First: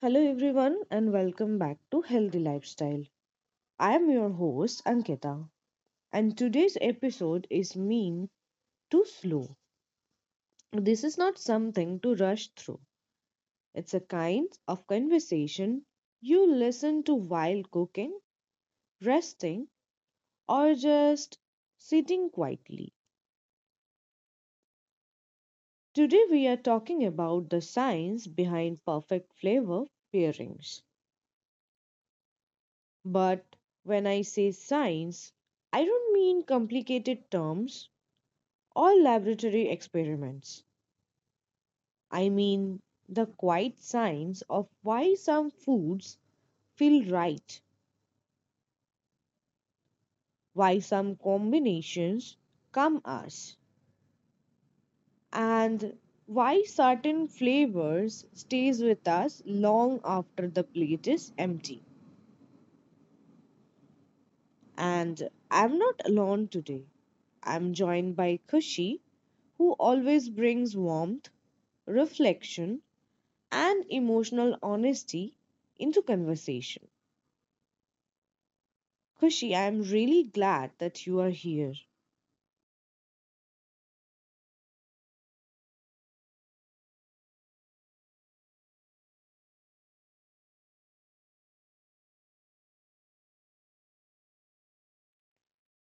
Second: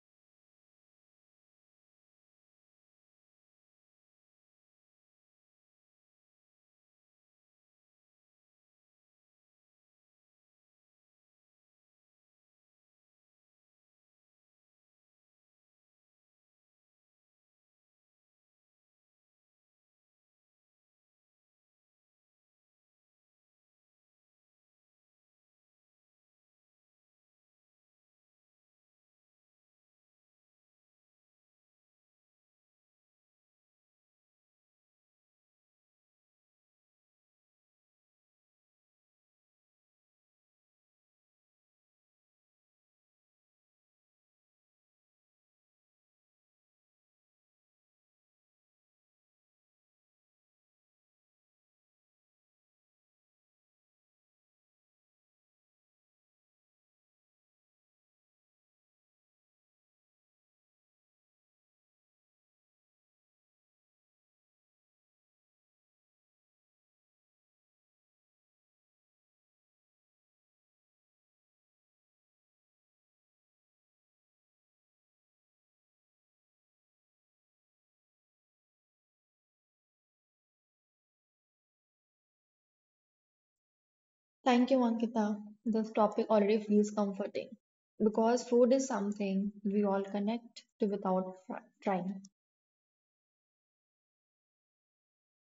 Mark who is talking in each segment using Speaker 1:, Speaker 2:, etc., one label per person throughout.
Speaker 1: Hello, everyone, and welcome back to Healthy Lifestyle. I am your host, Ankita, and today's episode is mean to slow. This is not something to rush through, it's a kind of conversation you listen to while cooking, resting, or just sitting quietly. Today, we are talking about the science behind perfect flavor pairings. But when I say science, I don't mean complicated terms All laboratory experiments, I mean the quiet science of why some foods feel right, why some combinations come us, and why certain flavors stays with us long after the plate is empty. And I'm not alone today. I'm joined by Kushi, who always brings warmth, reflection, and emotional honesty into conversation. Kushi, I'm really glad that you are here.
Speaker 2: Thank you, Ankita. This topic already feels comforting because food is something we all connect to without trying.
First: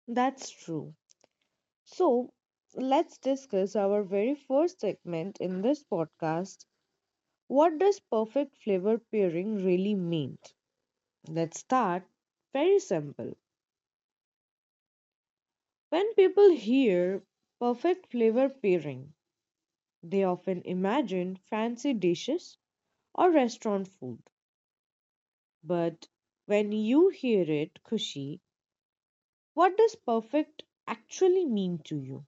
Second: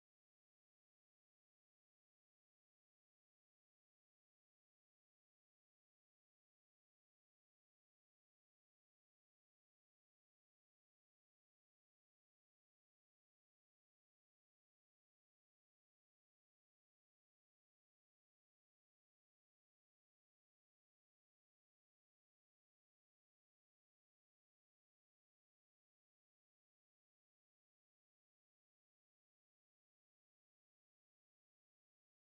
Speaker 1: That's true. So, let's discuss our very first segment in this podcast. What does perfect flavor pairing really mean? Let's start. Very simple. When people hear perfect flavor pairing, they often imagine fancy dishes or restaurant food. But when you hear it, Kushi, what does perfect actually mean to you?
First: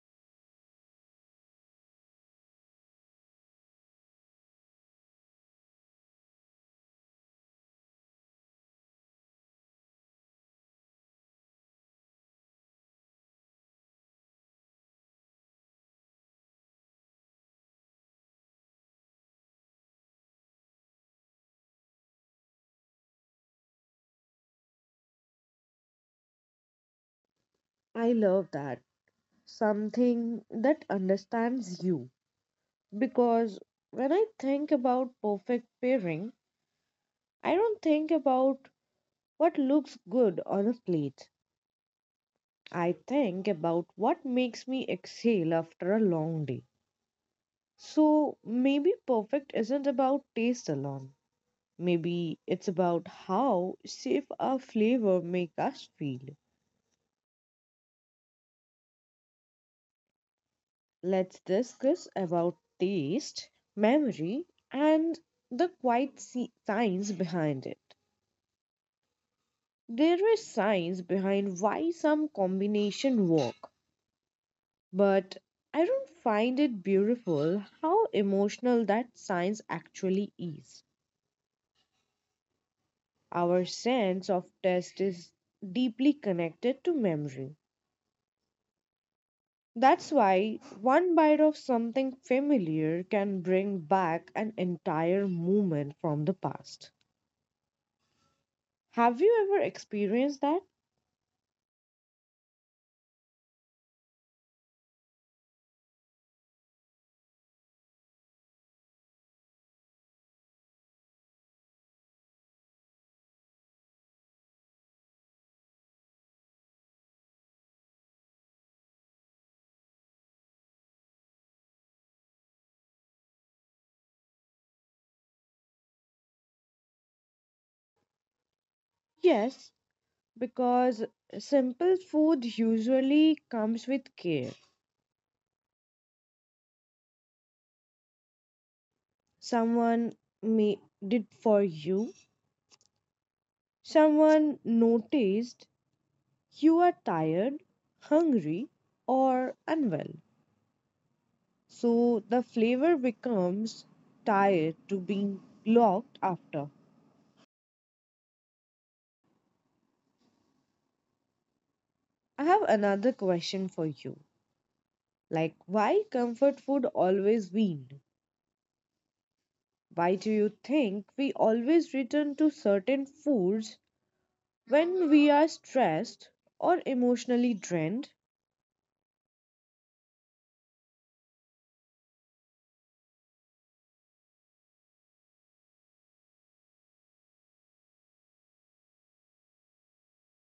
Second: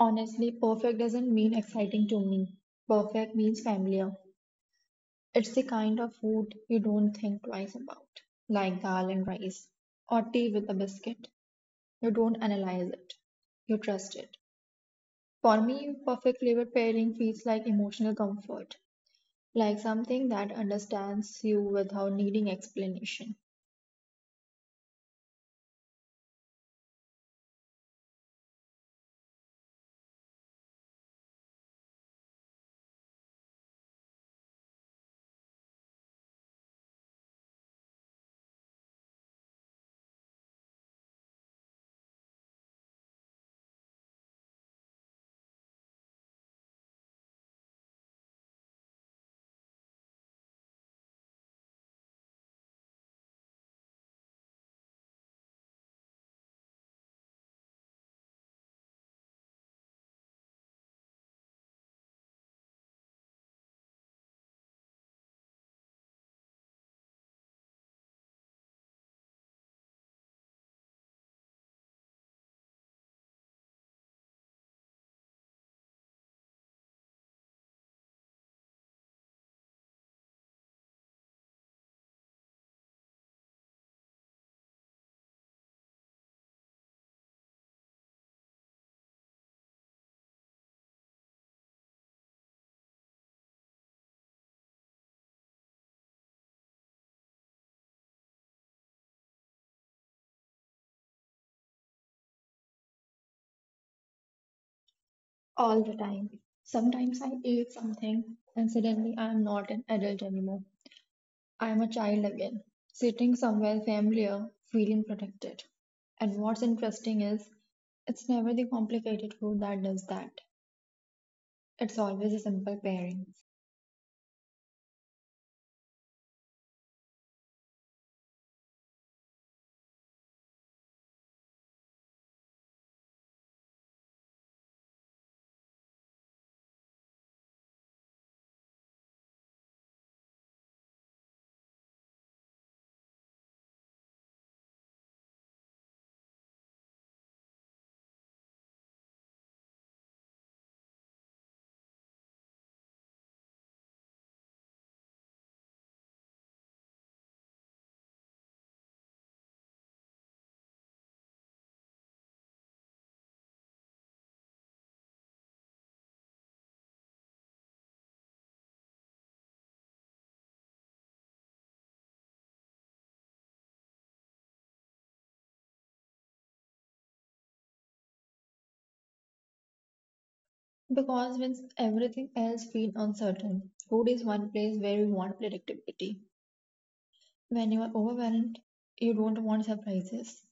Speaker 2: Honestly, perfect doesn't mean exciting to me. Perfect means familiar. It's the kind of food you don't think twice about, like dal and rice or tea with a biscuit. You don't analyze it, you trust it. For me, perfect flavor pairing feels like emotional comfort, like something that understands you without needing explanation.
Speaker 1: I love that something that understands you. Because when I think about perfect pairing, I don't think about what looks good on a plate. I think about what makes me exhale after a long day. So maybe perfect isn't about taste alone. Maybe it's about how safe our flavor make us feel. Let's discuss about taste, memory, and the quiet science behind it. There is science behind why some combination work, but I don't find it beautiful how emotional that science actually is. Our sense of taste is deeply connected to memory. That's why one bite of something familiar can bring back an entire moment from the past. Have you ever experienced that?
Speaker 2: All the time. Sometimes I eat something and suddenly I am not an adult anymore. I am a child again, sitting somewhere familiar, feeling protected. And what's interesting is, it's never the complicated food that does that. It's always a simple pairing.
Speaker 1: Yes, because simple food usually comes with care someone made did for you, someone noticed you are tired, hungry, or unwell. So the flavor becomes tired to being looked after. I have another question for you. Like, why comfort food always win? Why do you think we always return to certain foods when we are stressed or emotionally drained?
Speaker 2: Because when everything else feels uncertain, food is one place where you want predictability. When you are overwhelmed, you don't want surprises.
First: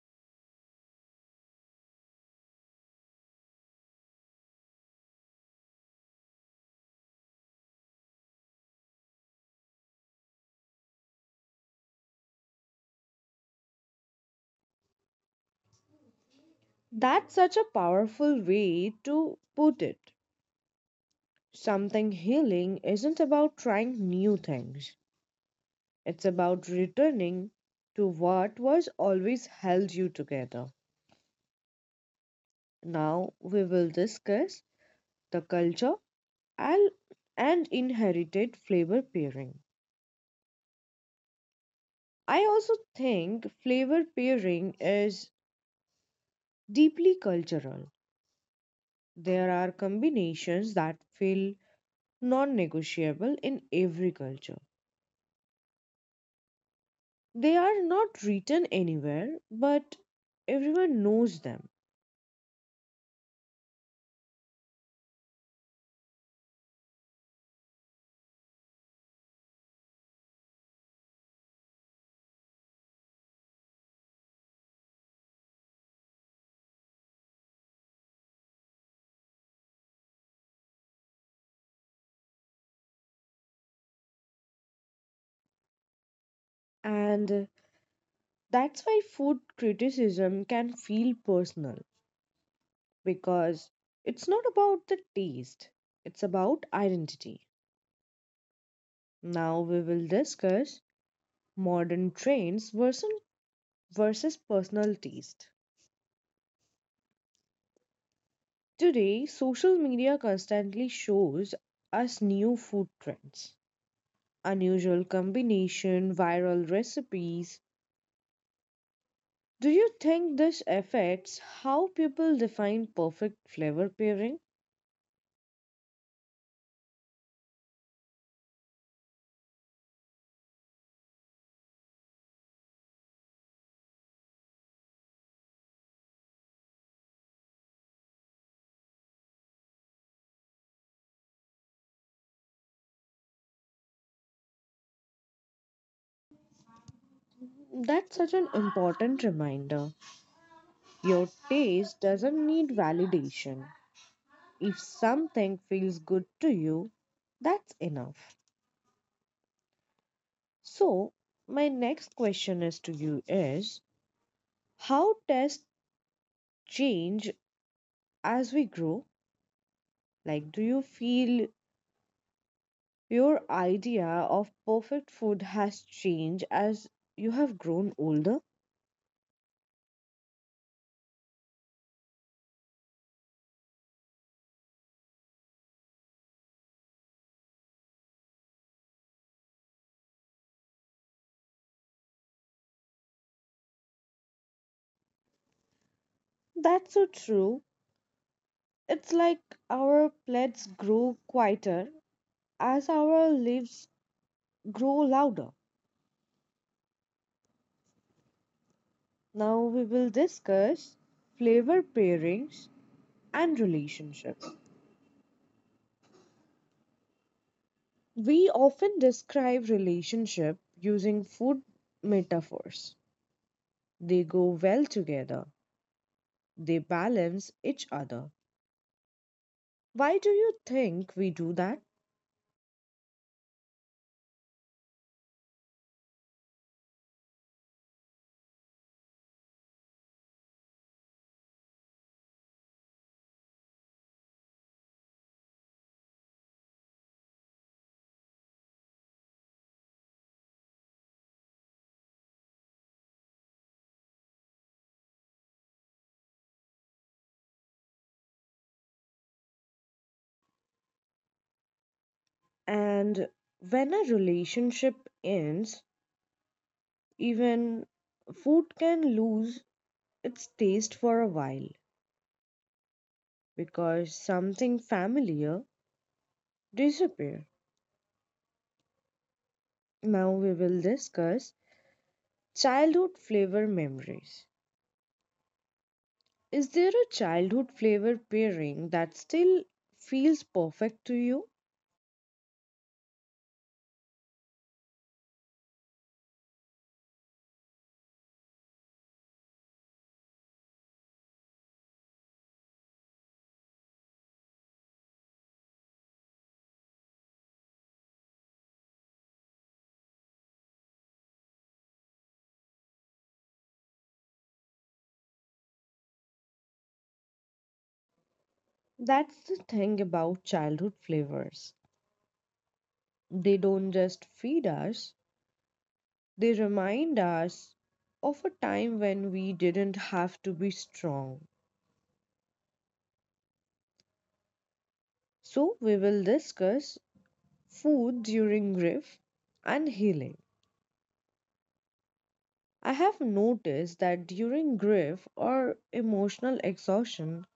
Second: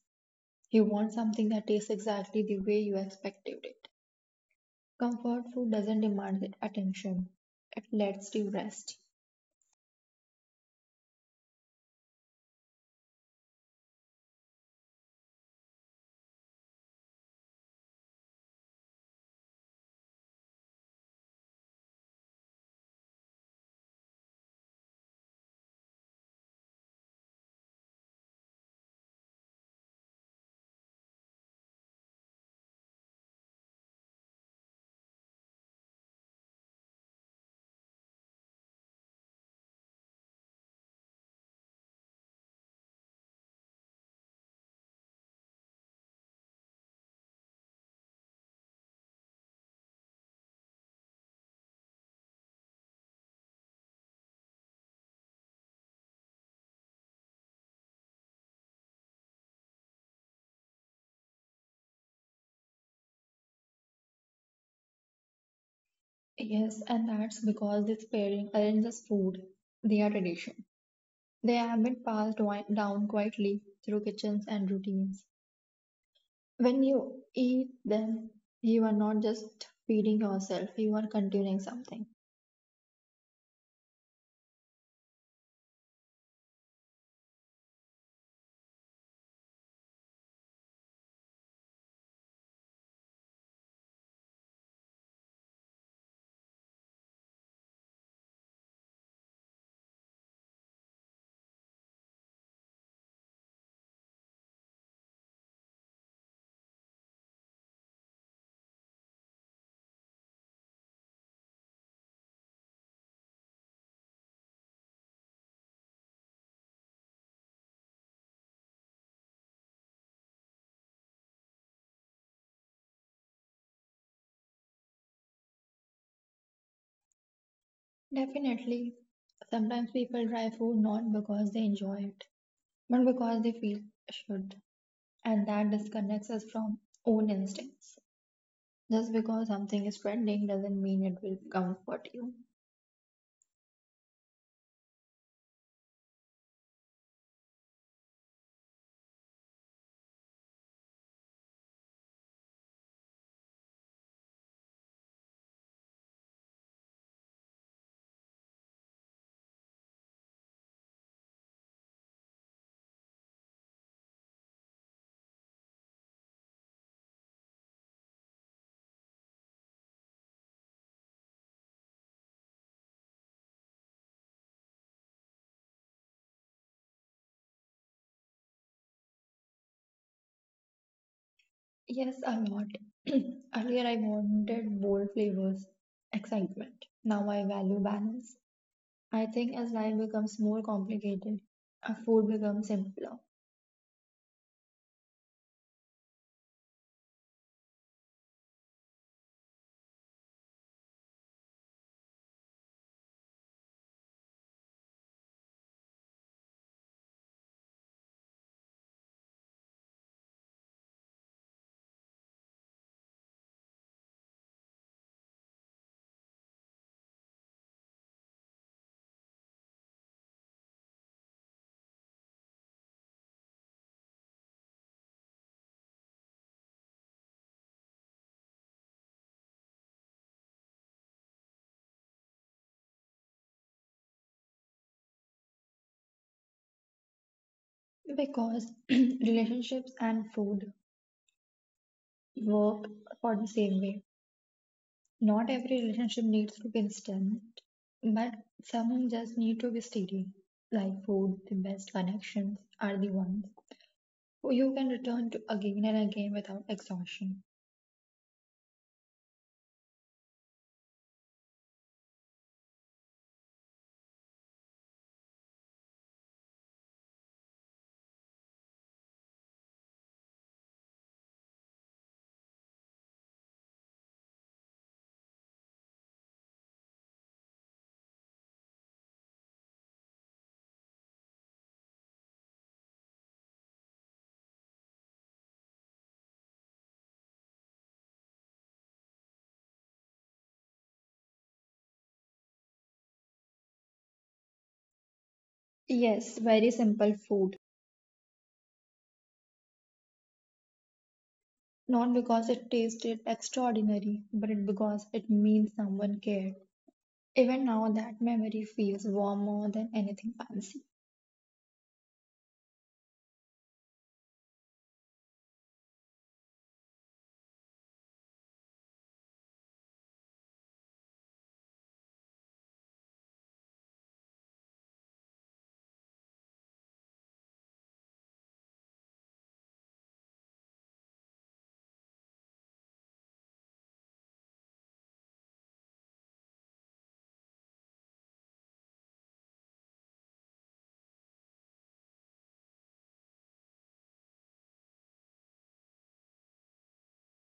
Speaker 2: You want something that tastes exactly the way you expected it. Comfort food doesn't demand attention, it lets you rest.
Speaker 1: That's such a powerful way to put it. Something healing isn't about trying new things, it's about returning to what was always held you together. Now we will discuss the culture and, and inherited flavor pairing. I also think flavor pairing is deeply cultural. There are combinations that feel non negotiable in every culture. They are not written anywhere, but everyone knows them.
Speaker 2: Yes, and that's because this pairing aren't just food, they are tradition. They have been passed down quietly through kitchens and routines. When you eat them, you are not just feeding yourself, you are continuing something.
Speaker 1: And that's why food criticism can feel personal because it's not about the taste, it's about identity. Now we will discuss modern trends versus personal taste. Today, social media constantly shows us new food trends, unusual combination, viral recipes. Do you think this affects how people define perfect flavor pairing?
Speaker 2: Definitely, sometimes people try food not because they enjoy it, but because they feel should, and that disconnects us from own instincts. Just because something is trending doesn't mean it will comfort you.
Speaker 1: That's such an important reminder. Your taste doesn't need validation. If something feels good to you, that's enough. So, my next question is to you is how tastes change as we grow? Like do you feel your idea of perfect food has changed as you have grown older?
Speaker 2: Yes, a lot. Earlier, I wanted bold flavors, excitement. Now I value balance. I think as life becomes more complicated, food becomes simpler
Speaker 1: That's so true. It's like our plates grow quieter as our lives grow louder. Now we will discuss flavor pairings and relationship. We often describe relationship using food metaphors. They go well together. They balance each other. Why do you think we do that?
Speaker 2: because relationships and food work for the same way. Not every relationship needs to be instant, but some just need to be steady. Like food, the best connections are the ones you can return to again and again without exhaustion.
Speaker 1: And when a relationship ends, even food can lose its taste for a while, because something familiar disappear. Now we will discuss childhood flavor memories. Is there a childhood flavor pairing that still feels perfect to you?
Speaker 2: Yes, very simple food. Not because it tasted extraordinary, but it because it means someone cared. Even now, that memory feels warmer than anything fancy.
Speaker 1: That's the thing about childhood flavors. They don't just feed us, they remind us of a time when we didn't have to be strong. So, we will discuss food during grief and healing. I have noticed that during grief or emotional exhaustion,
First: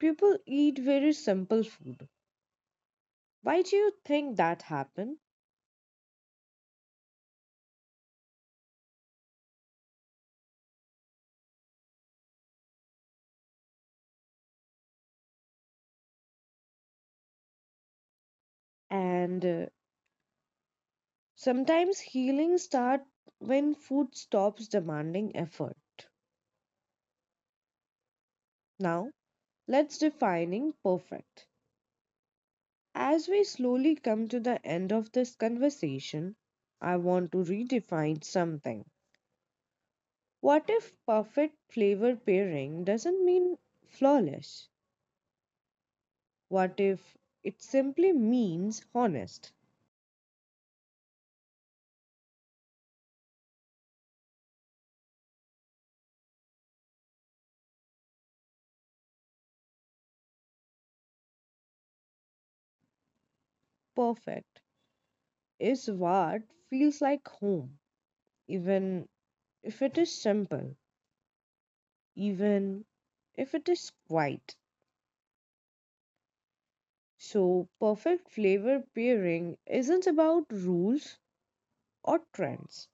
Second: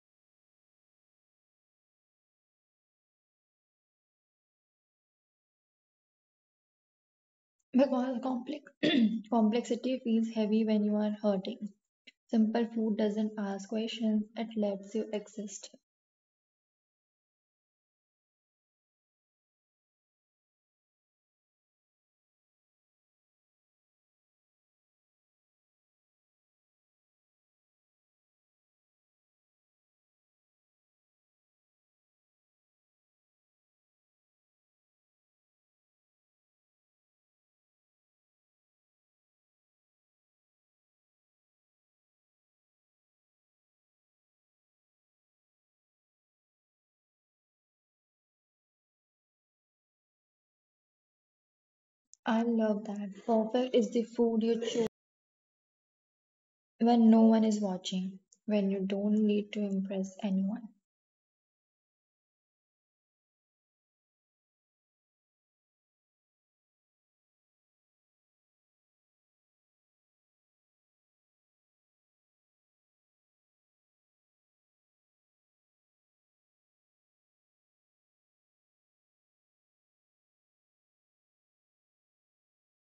Speaker 1: people eat very simple food. Why do you think that happens?
Speaker 2: Because complex complexity feels heavy when you are hurting. Simple food doesn't ask questions, it lets you exist.
Speaker 1: And sometimes healing starts when food stops demanding effort. Now, let's defining perfect. As we slowly come to the end of this conversation, I want to redefine something. What if perfect flavor pairing doesn't mean flawless? What if it simply means honest,
Speaker 2: I love that. Perfect is the food you choose when no one is watching, when you don't need to impress anyone.
Speaker 1: perfect, is what feels like home, even if it is simple, even if it is quiet. So, perfect flavor pairing isn't about rules or trends,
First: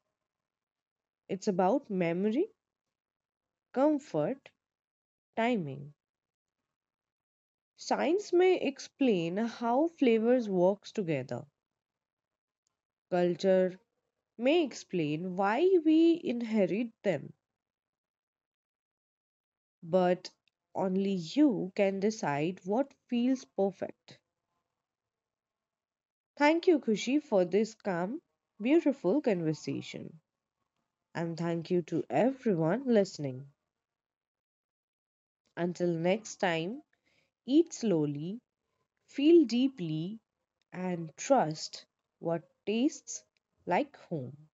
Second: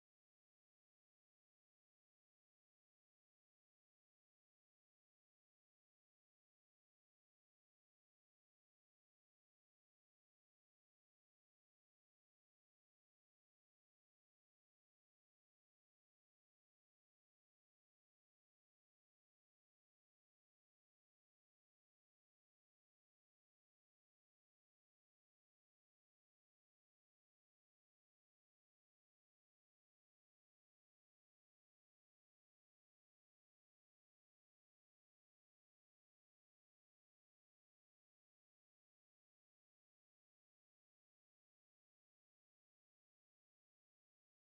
Speaker 1: it's about memory, comfort, timing. Science may explain how flavors work together. Culture may explain why we inherit them, but only you can decide what feels perfect. Thank you, Kushi, for this calm, beautiful conversation. And thank you to everyone listening. Until next time, eat slowly, feel deeply, and trust what tastes like home.